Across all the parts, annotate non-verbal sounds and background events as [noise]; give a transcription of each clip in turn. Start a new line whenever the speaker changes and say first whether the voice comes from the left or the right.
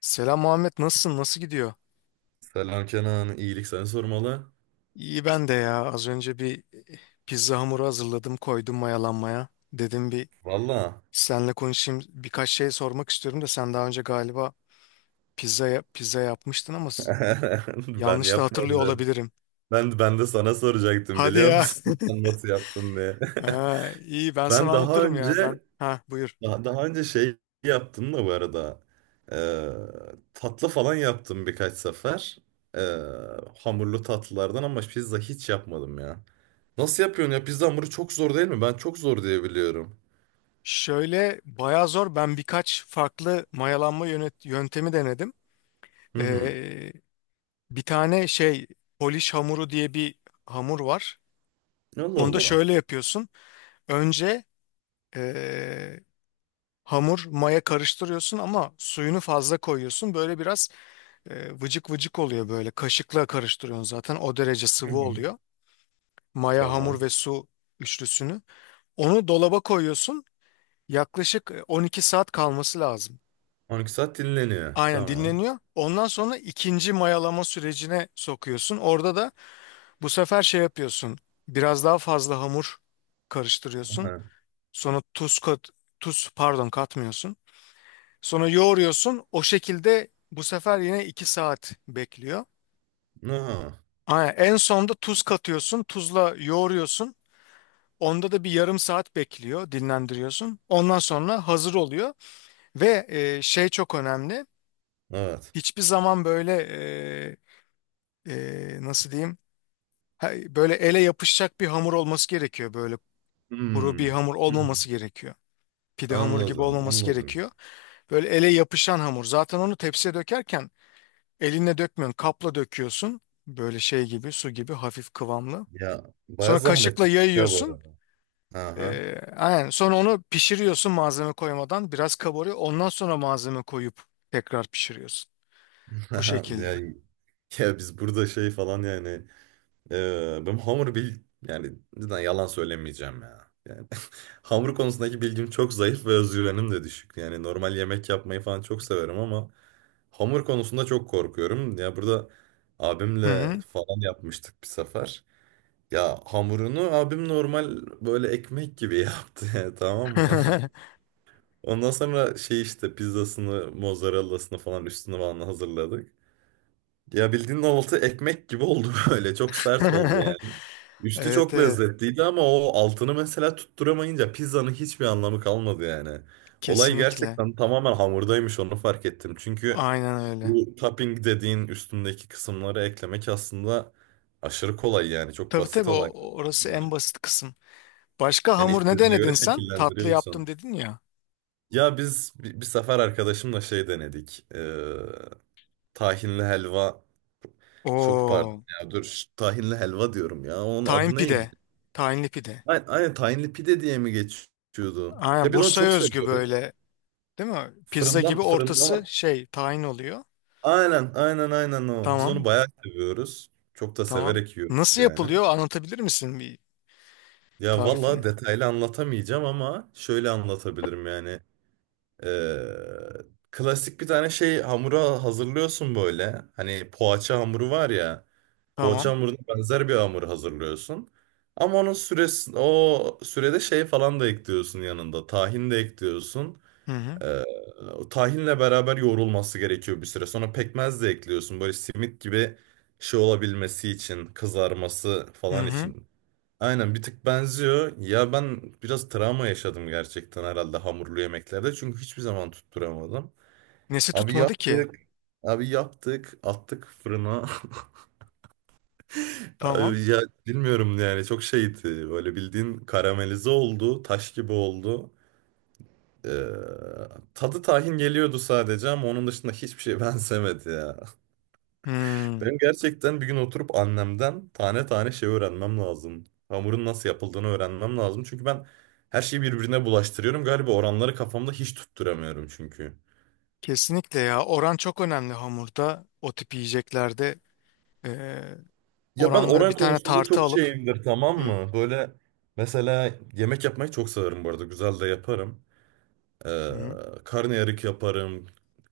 left: Selam Muhammed, nasılsın? Nasıl gidiyor?
right: Selam Kenan, iyilik seni sormalı.
left: İyi ben de ya. Az önce bir e, pizza hamuru hazırladım, koydum mayalanmaya. Dedim bir
right: Valla
left: seninle konuşayım. Birkaç şey sormak istiyorum da sen daha önce galiba pizza yapmıştın ama
right: [laughs] ben
left: yanlış da hatırlıyor
right: yapmadım.
left: olabilirim.
right: Ben de sana soracaktım
left: Hadi
right: biliyor
left: ya.
right: musun? [laughs] Sen
left: [laughs]
right: nasıl yaptın diye. [laughs]
left: Ha, iyi ben sana
right: Ben daha
left: anlatırım ya
right: önce
left: ben. Ha buyur.
right: şey yaptım da bu arada. Ee, tatlı falan yaptım birkaç sefer. Ee, hamurlu tatlılardan ama pizza hiç yapmadım ya. Nasıl yapıyorsun ya? Pizza hamuru çok zor değil mi? Ben çok zor diye biliyorum.
left: Şöyle bayağı zor. Ben birkaç farklı mayalanma yöntemi denedim.
right: Hı hı.
left: Ee, bir tane şey Polish hamuru diye bir hamur var.
right: Allah
left: Onu da
right: Allah.
left: şöyle yapıyorsun. Önce eee, hamur maya karıştırıyorsun ama suyunu fazla koyuyorsun. Böyle biraz vıcık vıcık oluyor böyle. Kaşıkla karıştırıyorsun zaten. O derece
right: Hı
left: sıvı
right: hı.
left: oluyor. Maya, hamur
right: Tamam.
left: ve su üçlüsünü. Onu dolaba koyuyorsun. Yaklaşık 12 saat kalması lazım.
right: 12 saat dinleniyor.
left: Aynen
right: Tamam.
left: dinleniyor. Ondan sonra ikinci mayalama sürecine sokuyorsun. Orada da bu sefer şey yapıyorsun. Biraz daha fazla hamur karıştırıyorsun.
right: [laughs]
left: Sonra tuz pardon katmıyorsun. Sonra yoğuruyorsun. O şekilde bu sefer yine 2 saat bekliyor.
right: Aha,
left: Aynen. En sonda tuz katıyorsun. Tuzla yoğuruyorsun. Onda da bir yarım saat bekliyor, dinlendiriyorsun. Ondan sonra hazır oluyor. Ve şey çok önemli.
right: evet.
left: Hiçbir zaman böyle nasıl diyeyim? Böyle ele yapışacak bir hamur olması gerekiyor. Böyle kuru bir
right: Hmm.
left: hamur
right: Hmm.
left: olmaması gerekiyor. Pide hamuru gibi
right: Anladım,
left: olmaması
right: anladım.
left: gerekiyor. Böyle ele yapışan hamur. Zaten onu tepsiye dökerken elinle dökmüyorsun. Kapla döküyorsun. Böyle şey gibi su gibi hafif kıvamlı.
right: Ya baya
left: Sonra
right: zahmetli
left: kaşıkla
right: ya bu
left: yayıyorsun.
right: arada. Aha.
left: Aynen. Sonra onu pişiriyorsun malzeme koymadan. Biraz kabarıyor. Ondan sonra malzeme koyup tekrar pişiriyorsun. Bu
right: [laughs] Ya,
left: şekilde.
right: ya biz burada şey falan yani e, benim hamur bil yani cidden yalan söylemeyeceğim ya. Yani [laughs] hamur konusundaki bilgim çok zayıf ve özgüvenim de düşük. Yani normal yemek yapmayı falan çok severim ama hamur konusunda çok korkuyorum. Ya burada
left: Hı
right: abimle
left: hı.
right: falan yapmıştık bir sefer. Ya hamurunu abim normal böyle ekmek gibi [laughs] yaptı yani, tamam mı?
left: [laughs]
right: Ondan sonra şey işte pizzasını, mozzarellasını falan üstünü falan hazırladık. Ya bildiğin altı ekmek gibi oldu [laughs] böyle. Çok sert oldu yani. Üstü
left: Evet
right: çok
left: evet.
right: lezzetliydi ama o altını mesela tutturamayınca pizzanın hiçbir anlamı kalmadı yani. Olay
left: Kesinlikle.
right: gerçekten tamamen hamurdaymış, onu fark ettim. Çünkü
left: Aynen öyle.
right: bu topping dediğin üstündeki kısımları eklemek aslında aşırı kolay yani. Çok
left: Tabii
right: basit
left: tabii
right: olaylar
left: orası
right: bunlar.
left: en basit kısım. Başka
right: Yani
left: hamur ne
right: istediğine göre
left: denedin sen? Tatlı yaptım
right: şekillendiriyorsun.
left: dedin ya.
right: Ya biz bir sefer arkadaşımla şey denedik. Tahinli helva. Çok pardon
left: Oo.
right: ya dur. Tahinli helva diyorum ya. Onun
left: Tahin
right: adı neydi?
left: pide. Tahinli pide.
right: Aynen, aynen tahinli pide diye mi geçiyordu?
left: Aynen
right: Ya biz onu
left: Bursa'ya
right: çok
left: özgü
right: seviyoruz.
left: böyle, değil mi? Pizza
right: Fırından
left: gibi ortası
right: fırından.
left: şey tahin oluyor.
right: Aynen aynen aynen o. Biz onu
left: Tamam.
right: bayağı seviyoruz. Çok da
left: Tamam.
right: severek yiyoruz
left: Nasıl
right: yani.
left: yapılıyor anlatabilir misin bir
right: Ya vallahi
left: tarifini?
right: detaylı anlatamayacağım ama şöyle anlatabilirim yani. Ee, klasik bir tane şey hamura hazırlıyorsun böyle. Hani poğaça hamuru var ya. Poğaça
left: Tamam.
right: hamuruna benzer bir hamur hazırlıyorsun. Ama onun süresi, o sürede şey falan da ekliyorsun yanında. Tahin de ekliyorsun.
left: Hı hı.
right: Ee, o tahinle beraber yoğrulması gerekiyor bir süre. Sonra pekmez de ekliyorsun. Böyle simit gibi şey olabilmesi için, kızarması
left: Hı
right: falan
left: hı.
right: için. Aynen bir tık benziyor. Ya ben biraz travma yaşadım gerçekten herhalde hamurlu yemeklerde. Çünkü hiçbir zaman tutturamadım.
left: Nesi
right: Abi
left: tutmadı ki?
right: yaptık, abi yaptık, attık fırına. [laughs]
left: Tamam.
right: Abi ya bilmiyorum yani çok şeydi. Böyle bildiğin karamelize oldu, taş gibi oldu. Ee, tadı tahin geliyordu sadece ama onun dışında hiçbir şey [laughs] benzemedi ya.
left: Hmm.
right: Ben gerçekten bir gün oturup annemden tane tane şey öğrenmem lazım. Hamurun nasıl yapıldığını öğrenmem lazım. Çünkü ben her şeyi birbirine bulaştırıyorum. Galiba oranları kafamda hiç tutturamıyorum çünkü.
left: Kesinlikle ya. Oran çok önemli hamurda. O tip yiyeceklerde eee
right: Ya ben
left: oranları bir
right: oran
left: tane
right: konusunda
left: tartı
right: çok
left: alıp.
right: şeyimdir tamam
left: Hı
right: mı? Böyle mesela yemek yapmayı çok severim bu arada. Güzel de yaparım. Ee,
left: hı.
right: karnıyarık yaparım.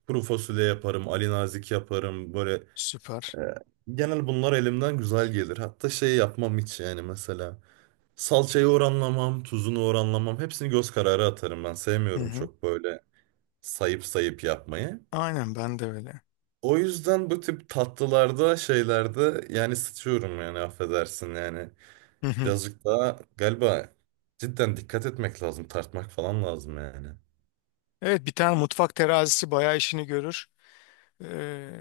right: Kuru fasulye yaparım. Ali nazik yaparım. Böyle
left: Süper.
right: Ee, genel bunlar elimden güzel gelir. Hatta şey yapmam hiç yani mesela. Salçayı oranlamam, tuzunu oranlamam. Hepsini göz kararı atarım ben.
left: Hı
right: Sevmiyorum
left: hı.
right: çok böyle sayıp sayıp yapmayı.
left: Aynen ben de öyle.
right: O yüzden bu tip tatlılarda, şeylerde yani sıçıyorum yani affedersin yani.
left: Hı hı.
right: Birazcık daha galiba cidden dikkat etmek lazım. Tartmak falan lazım yani.
left: Evet bir tane mutfak terazisi bayağı işini görür. Ee,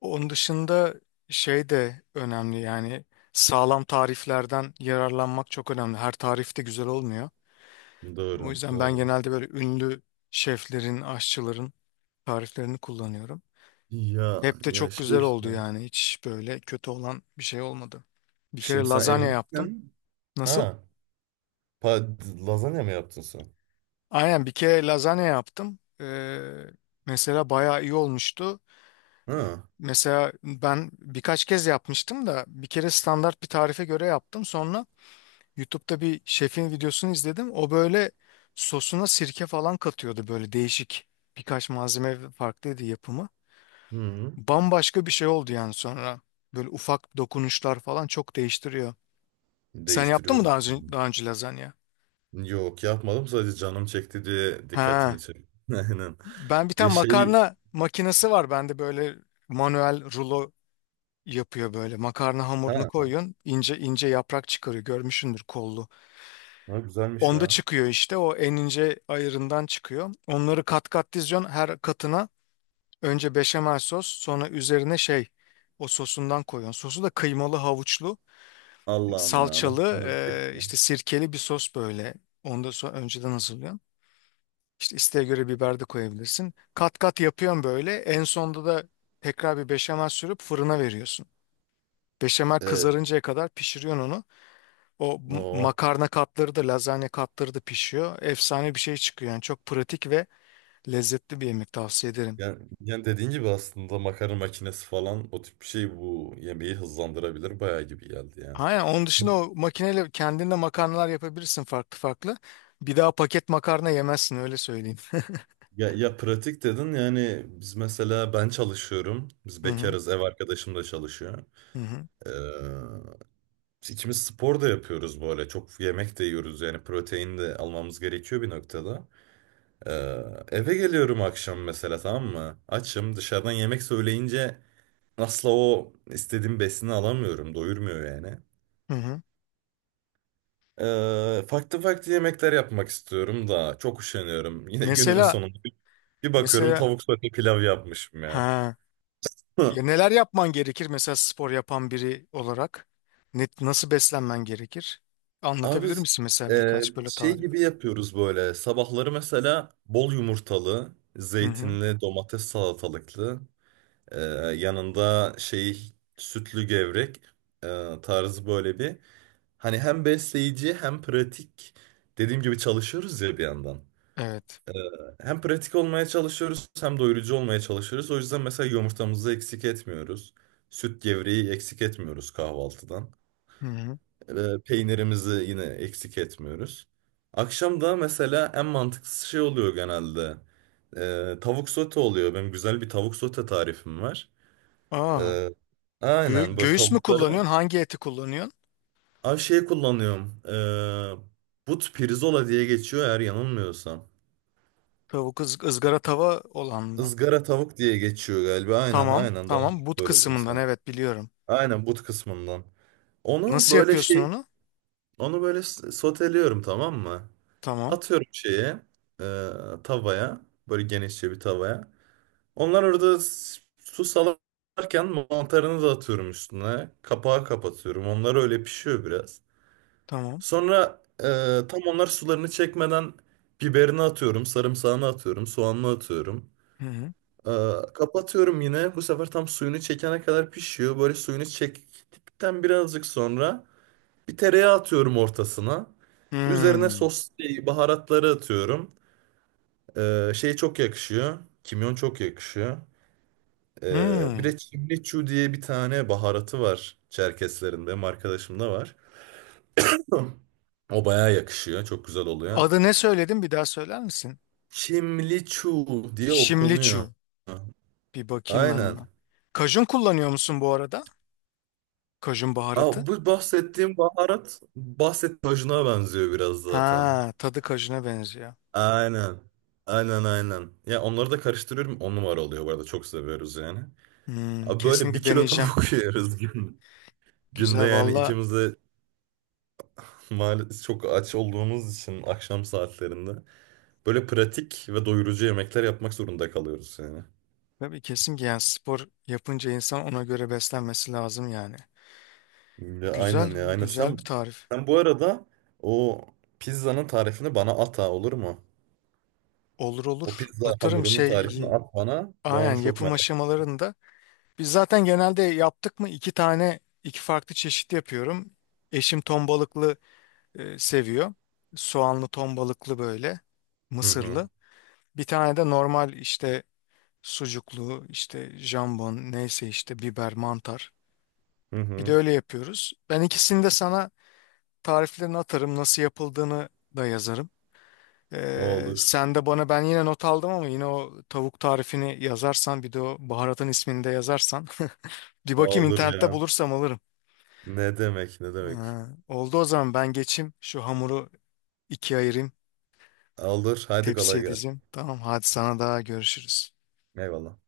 left: onun dışında şey de önemli yani sağlam tariflerden yararlanmak çok önemli. Her tarif de güzel olmuyor. O
right: Doğru,
left: yüzden ben
right: doğru.
left: genelde böyle ünlü şeflerin, aşçıların tariflerini kullanıyorum.
right: Ya,
left: Hep de
right: ya
left: çok
right: şey
left: güzel oldu
right: işte.
left: yani hiç böyle kötü olan bir şey olmadı. Bir kere
right: Şimdi sen
left: lazanya yaptım.
right: evlisin.
left: Nasıl?
right: Ha, pa lazanya mı yaptın sen?
left: Aynen bir kere lazanya yaptım. Mesela bayağı iyi olmuştu.
right: Ha.
left: Mesela ben birkaç kez yapmıştım da bir kere standart bir tarife göre yaptım. Sonra YouTube'da bir şefin videosunu izledim. O böyle sosuna sirke falan katıyordu, böyle değişik birkaç malzeme farklıydı yapımı.
right: Hı.
left: Bambaşka bir şey oldu yani sonra. Böyle ufak dokunuşlar falan çok değiştiriyor. Sen yaptın mı
right: Değiştiriyordur.
left: daha önce, lazanya?
right: Yok yapmadım, sadece canım çekti diye dikkatimi
left: Ha.
right: çekti. [laughs] Aynen.
left: Ben bir
right: Ya
left: tane
right: şey
left: makarna makinesi var bende, böyle manuel rulo yapıyor böyle. Makarna hamurunu
right: ha,
left: koyuyorsun. İnce ince yaprak çıkarıyor. Görmüşsündür kollu.
right: ha güzelmiş
left: Onda
right: ya.
left: çıkıyor işte o en ince ayırından çıkıyor. Onları kat kat diziyorsun her katına. Önce beşamel sos, sonra üzerine şey o sosundan koyuyorsun. Sosu da kıymalı, havuçlu,
right: Allah'ım ya nasıl
left: salçalı
right: canım çekti.
left: işte sirkeli bir sos böyle. Onu da sonra önceden hazırlıyorsun. İşte isteğe göre biber de koyabilirsin. Kat kat yapıyorsun böyle. En sonda da tekrar bir beşamel sürüp fırına veriyorsun. Beşamel
right: Evet.
left: kızarıncaya kadar pişiriyorsun onu.
right: O.
left: Makarna katları da lazanya katları da pişiyor. Efsane bir şey çıkıyor yani çok pratik ve lezzetli bir yemek, tavsiye ederim.
right: Yani, yani dediğin gibi aslında makarna makinesi falan o tip bir şey bu yemeği hızlandırabilir bayağı gibi geldi yani.
left: Aynen, onun dışında o makineyle kendinde makarnalar yapabilirsin farklı farklı. Bir daha paket makarna yemezsin, öyle söyleyeyim.
right: Ya pratik dedin yani biz mesela ben çalışıyorum. Biz
left: Hı hı
right: bekarız, ev arkadaşım da çalışıyor.
left: hı hı.
right: Ee, Biz İkimiz spor da yapıyoruz bu ara. Çok yemek de yiyoruz yani protein de almamız gerekiyor bir noktada. Ee, eve geliyorum akşam mesela tamam mı? Açım, dışarıdan yemek söyleyince asla o istediğim besini alamıyorum. Doyurmuyor yani.
left: Hı hı.
right: Farklı farklı yemekler yapmak istiyorum da çok üşeniyorum. [laughs] Yine günün
left: Mesela
right: sonunda bir bakıyorum
left: mesela
right: tavuk sote pilav yapmışım ya.
left: ha
right: [laughs]
left: ya neler yapman gerekir mesela spor yapan biri olarak? Nasıl beslenmen gerekir?
right: Abi
left: Anlatabilir misin mesela birkaç böyle
right: şey
left: tarif?
right: gibi yapıyoruz böyle. Sabahları mesela bol yumurtalı,
left: Hı hı.
right: zeytinli, domates salatalıklı, e, yanında şey sütlü gevrek tarzı böyle bir. Hani hem besleyici hem pratik. Dediğim gibi çalışıyoruz ya bir yandan.
left: Evet.
right: Hem pratik olmaya çalışıyoruz, hem doyurucu olmaya çalışıyoruz. O yüzden mesela yumurtamızı eksik etmiyoruz. Süt gevreği eksik etmiyoruz kahvaltıdan.
left: Hı hı.
right: E, peynirimizi yine eksik etmiyoruz. Akşam da mesela en mantıklı şey oluyor genelde. E, tavuk sote oluyor. Benim güzel bir tavuk sote tarifim var.
left: Aa,
right: E, aynen böyle
left: Göğüs mü
right: tavukları.
left: kullanıyorsun? Hangi eti kullanıyorsun?
right: Ay şey kullanıyorum. E, but pirzola diye geçiyor eğer yanılmıyorsam.
left: Tavuk ızgara tava olan mı?
right: Izgara tavuk diye geçiyor galiba. Aynen
left: Tamam,
right: aynen, daha doğru
left: tamam. But
right: söyledin
left: kısmından
right: sen.
left: evet biliyorum.
right: Aynen but kısmından. Onu
left: Nasıl
right: böyle
left: yapıyorsun
right: şey,
left: onu?
right: onu böyle soteliyorum tamam mı?
left: Tamam,
right: Atıyorum şeye, e, tavaya, böyle genişçe bir tavaya. Onlar orada su salarken mantarını da atıyorum üstüne. Kapağı kapatıyorum. Onlar öyle pişiyor biraz.
left: tamam.
right: Sonra tam onlar sularını çekmeden biberini atıyorum, sarımsağını atıyorum, soğanını atıyorum.
left: Hı hı.
right: E, kapatıyorum yine. Bu sefer tam suyunu çekene kadar pişiyor. Böyle suyunu çektikten birazcık sonra bir tereyağı atıyorum ortasına. Üzerine
left: Hmm,
right: sos, şey, baharatları atıyorum. Şey çok yakışıyor. Kimyon çok yakışıyor. Bir
left: hmm.
right: de Çimliçu diye bir tane baharatı var Çerkeslerin. Benim arkadaşımda var. [clears throat] [laughs] O bayağı yakışıyor. Çok güzel oluyor.
left: Adı ne söyledin? Bir daha söyler misin?
right: Çimliçu diye okunuyor.
left: Şimliçu. Bir bakayım ben
right: Aynen.
left: ona. Kajun kullanıyor musun bu arada? Kajun baharatı.
right: Aa, bu bahsettiğim baharat bahsettiğim tajına benziyor biraz zaten.
left: Ha, tadı kajuna benziyor.
right: Aynen. Aynen aynen. Ya onları da karıştırıyorum. On numara oluyor bu arada. Çok seviyoruz yani.
left: Hmm,
right: Abi böyle bir
left: kesinlikle
right: kilo
left: deneyeceğim.
right: tavuk [laughs] yiyoruz gün. Günde
left: Güzel
right: yani
left: valla.
right: ikimiz de maalesef çok aç olduğumuz için akşam saatlerinde böyle pratik ve doyurucu yemekler yapmak zorunda kalıyoruz yani.
left: Tabii kesin ki yani spor yapınca insan ona göre beslenmesi lazım yani.
right: Ya
left: Güzel,
right: aynen ya aynen.
left: güzel
right: Sen,
left: bir tarif.
right: sen bu arada o pizzanın tarifini bana at ha, olur mu?
left: Olur
right: O
left: olur.
right: pizza hamurunun tarifini at bana. Ben onu
left: Aynen
right: çok
left: yapım
right: merak
left: aşamalarında. Biz zaten genelde yaptık mı iki tane, iki farklı çeşit yapıyorum. Eşim ton balıklı seviyor. Soğanlı ton balıklı böyle, mısırlı.
right: ediyorum.
left: Bir tane de normal işte sucuklu, işte jambon, neyse işte biber, mantar.
right: Hı hı. Hı
left: Bir de
right: hı.
left: öyle yapıyoruz. Ben ikisini de sana tariflerini atarım, nasıl yapıldığını da yazarım.
right: Olur.
left: Sen de bana, ben yine not aldım ama, yine o tavuk tarifini yazarsan bir de o baharatın ismini de yazarsan. [laughs] Bir bakayım
right: Olur
left: internette,
right: ya.
left: bulursam alırım.
right: Ne demek ne demek.
left: Ha, oldu o zaman ben geçeyim şu hamuru ikiye ayırayım,
right: Olur. Haydi kolay
left: tepsiye
right: gelsin.
left: dizeyim. Tamam hadi, sana daha görüşürüz.
right: Eyvallah.